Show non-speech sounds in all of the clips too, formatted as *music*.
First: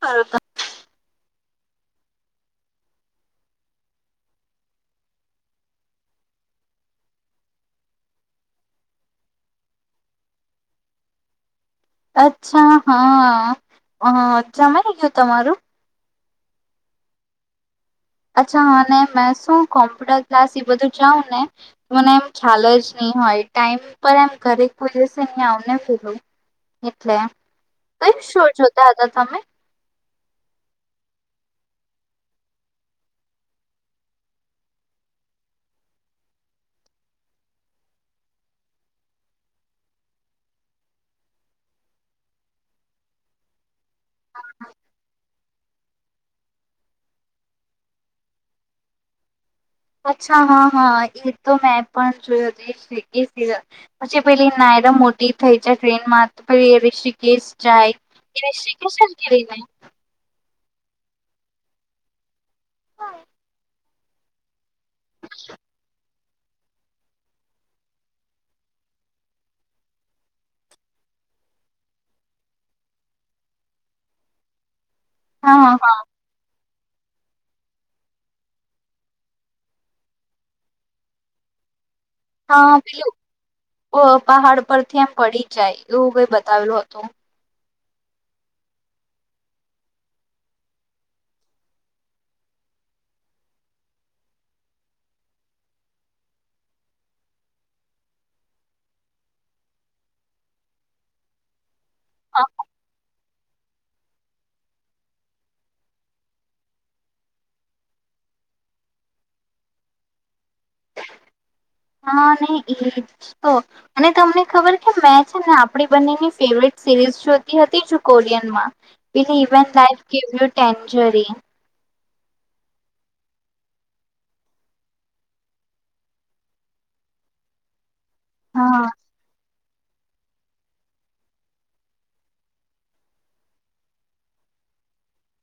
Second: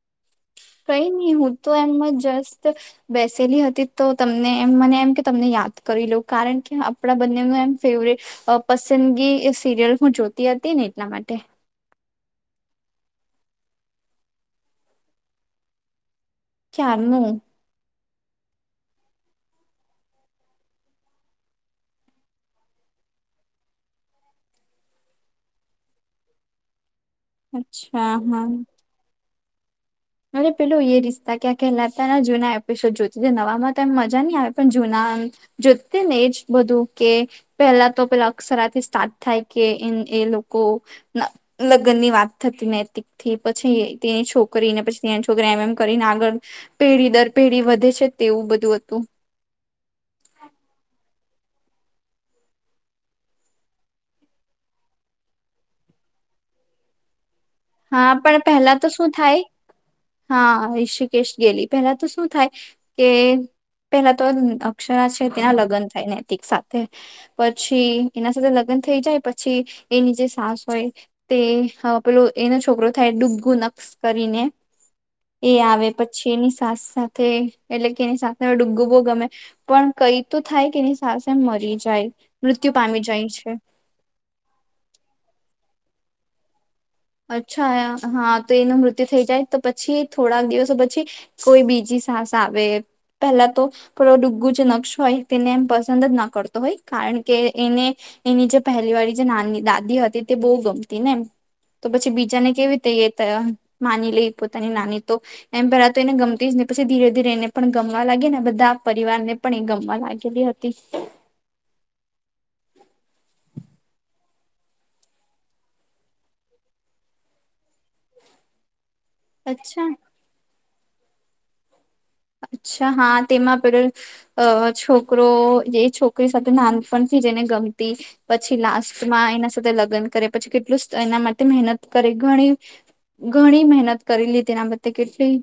હા. *unintelligible* કઈ નહી હું તો એમ જ જસ્ટ, બેસેલી હતી તો તમને એમ મને એમ કે તમને યાદ કરી લઉ કારણ કે આપણા બંનેનુ એમ ફેવરેટ, પસંદગી સિરિયલ હું જોતી હતી ને એટલા માટે. અચ્છા હા, જમાય ગયું તમારું? ક્યારનુ. અચ્છા અને મે શું કોમ્પ્યુટર ક્લાસ એ બધુ જાઉ ને મને એમ ખ્યાલ જ નહી હોય, ટાઈમ પર એમ ઘરે કોઈ જશે અહીં આવને. એટલે અચ્છા કયો શો હા જોતા હતા તમે? અરે પેલું એ રિસ્તા કે પેલા ત જૂના એપિસોડ જોતી નવાવામા તો એમ મજા ની આવે પણ જૂનામ જોતી ને એજ બધું કે પેલા તો પેલા અક્ષરથી સ્ટાર્ટ થાય કે એ લોકો લગ્ન ની વાત થતી નૈતિક થી પછી તેની છોકરી ને પછી છોકરા એમ એમ કરીને આગળ પેઢી દર પેઢી વધે છે તેવુ બધું હતુ અચ્છા હા હા એ તો મેં પણ જોયો પછી પેલી નાયર મોટી થઈ જાય ટ્રેન મા તો પછી રીસી કેસ જાય હા એ પણ પહેલા રીશિકેશ જ ગઇને રિષિકેશ ગેલી પેલા તો શું થાય કે પેલા તો અક્ષરા છે ત્યાં લગન થાય ને સાથે પછી એના સાથે લગ્ન થઈ જાય પછી એની જે સાસ હોય તે પેલું એનો છોકરો થાય ડૂબગું નક્શ કરીને એ હા આવે હા પછી એની સાસ સાથે એટલે કે એની સાથે ડૂગુબો ગમે પણ કઈ તો થાય કે એની સ્ છેને મરી જાય મૃત્યુ હા પામી જાય છે પેલું પહાડ પરથી એમ પડી જાય એવું કઈઆ બતાવેલુ તો હા તો એનું મૃત્યુ થઈ જાય તો પછી થોડાક દિવસો પછી કોઈ બીજી સાસ આવે પહેલા તો ડૂગ્ગું જે નકશ હોય તેને એમ પસંદ જ ના કરતો હોય કારણ કે એને એની જે પહેલી વાળી જે નાની દાદી હતી તે બહુ ગમતી ને એમ તો પછી બીજા ને કેવી રીતે થયા માની લઈ પોતાની નાની તો એમ પહેલા તો એને ગમતી જ ને પછી ધીરે ધીરે એને પણ ગમવા લાગી ને બધા પરિવારને પણ એ ગમવા લાગેલી હતી હા ને એજ તો અને તમને ખબર કે મેં છે ને આપડી બંનેની ફેવરેટ સિરીઝ જોતી હતી કોરિયનમાં અચ્છા *unintelligible* ટેન્ચરી અચ્છા, હા, તેમાં પેલો અ છોકરો જે છોકરી સાથે નાનપણથી જ એને ગમતી પછી હા લાસ્ટમાં એના તે લગ્ન કરે પછી કેટલું એના માટે મહેનત કરી ઘણી, ઘણી મહેનત કરી લીધી એના બ કેટલી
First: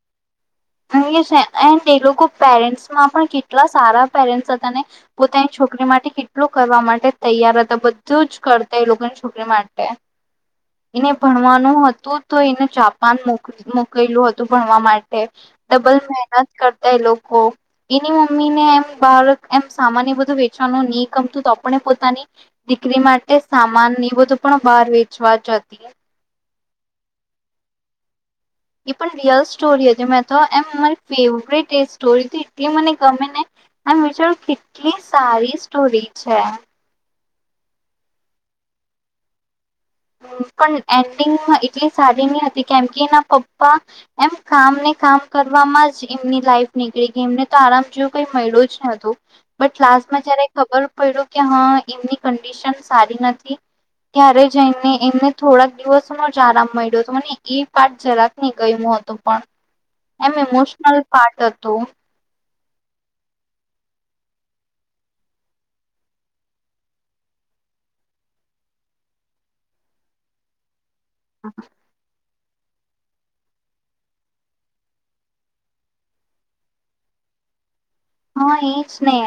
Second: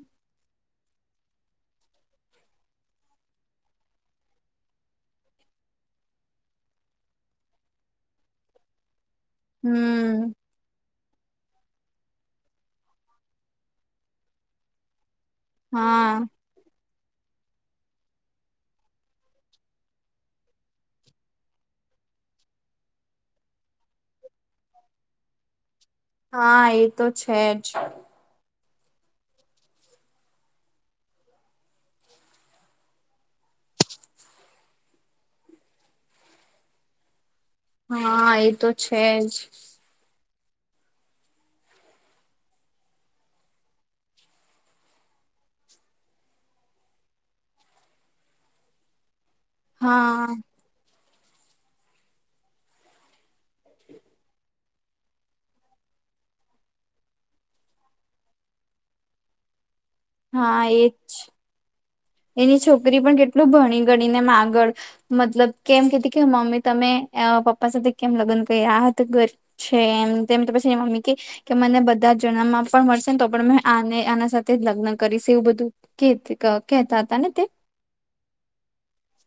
*unintelligible* એન્ડ એ લોકો પેરેન્ટ્સમાં પણ કેટલા સારા પેરેન્ટ્સ હતા ને પોતાની છોકરી માટે કેટલો કરવા માટે તૈયાર હતા બધું જ કરતા એ લોકો છોકરી માટે, હમ એને ભણવા નહતું તો એને જાપાન મો મોકલું હતું ભણવા માટે ડબલ હા મહેનત કર એ લોકો એની મમ્મી ને એમ બાર એમ સામાન એ બધું વેચવાનું ની ગમતું તો આપણે પોતાની દીકરી માટે સામાન એ બધું પણ બહાર વેચવા જતી. હા એ તો છે જ. એ પણ રિયલ સ્ટોરી હતી મેં તો એમ મારી ફેવરેટ એ સ્ટોરી એટલી મને ગમે ને એમ વિચારું કેટલી સારી સ્ટોરી છે. હા એ તો છે જ. પણ એન્ડિંગમાં એટલી સારી ની હતી કેમ કે એના પપ્પા એમ કામને કામ કરવામાં જ એમની લાઈફ નીકળી ગઈ એમને તો આરામ જેવું કઈ મળ્યું જ ન હતું. બટ લાસ્ટમાં હા જયારે ખબર પયડુ કે હા એમની કંડિશન સારી નથી ત્યારે જઈને એમને થોડાક દિવસોનો જ આરામ મળ્યો હતો મને એ વાત જરાક નહીં ગયમો હતો પણ. એમ હા એ ઇમોશનલ પાર્ટ હતું. એની છોકરી પણ કેટલું ભણીગણીને આગળ મતલબ કેમ કેહતી કે મમ્મી તમે પપ્પા સાથે કેમ લગ્ન કયરા આ ઘર છે એમ તેમ તો પછી એન મમ્મી કેય કે મને બધા જ જન્મમાં પણ મળશે ને તો પણ મેં આને આના સાથે જ લગ્ન કરીશ એવું બધું કેત ક કહેતા હતા ને તે. હા એજ ને.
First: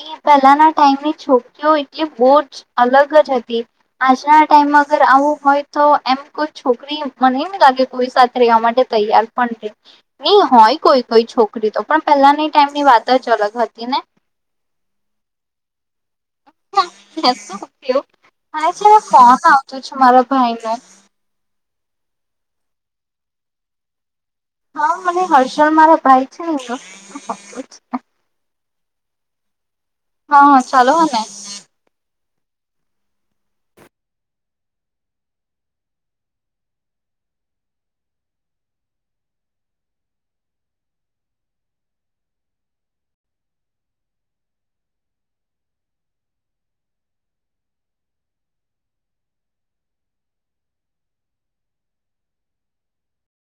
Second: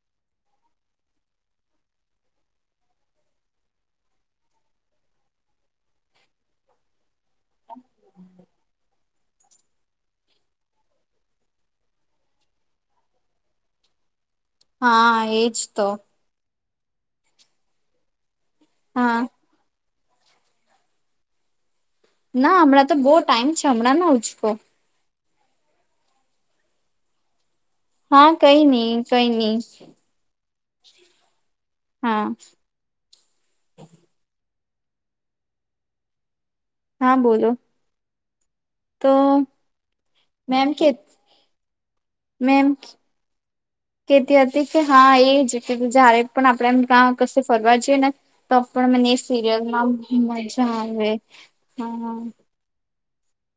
એ પહેલાના ટાઈમની છોકરીઓ એટલી બહુ જ અલગ જ હતી આજના ટાઈમમાં અગર આવું હોય તો એમ કોઈ છોકરી મને ની લાગે કોઈ સાથે રહેવા માટે તૈયાર પણ નહીં હોય કોઈ કોઈ છોકરી તો પણ પેહલાની ટાઈમની વાત જ અલગ હતી ને. હા, એજ તો. મેં શું કેવું? મારે છે ને, હા ફોન આવતો છે. તમારા ભાઈનો ના, હમણાં તો બહુ ટાઈમ છે હમણાં ના ઉચ હા. મને હર્ષલ મારા ભાઈ છે ને એનો હા, કંઈ નઈ કંઈ ની. હા હ ચલો હને. હ. હા, બોલો. તો મેં એમ કે મેં એમ કેતી હતી કે હા એજ કે જયારે પણ આપણે આમ કશે ફરવા જઈએ ને, તો પણ મને સિરિયલમાં મજા આવે હ.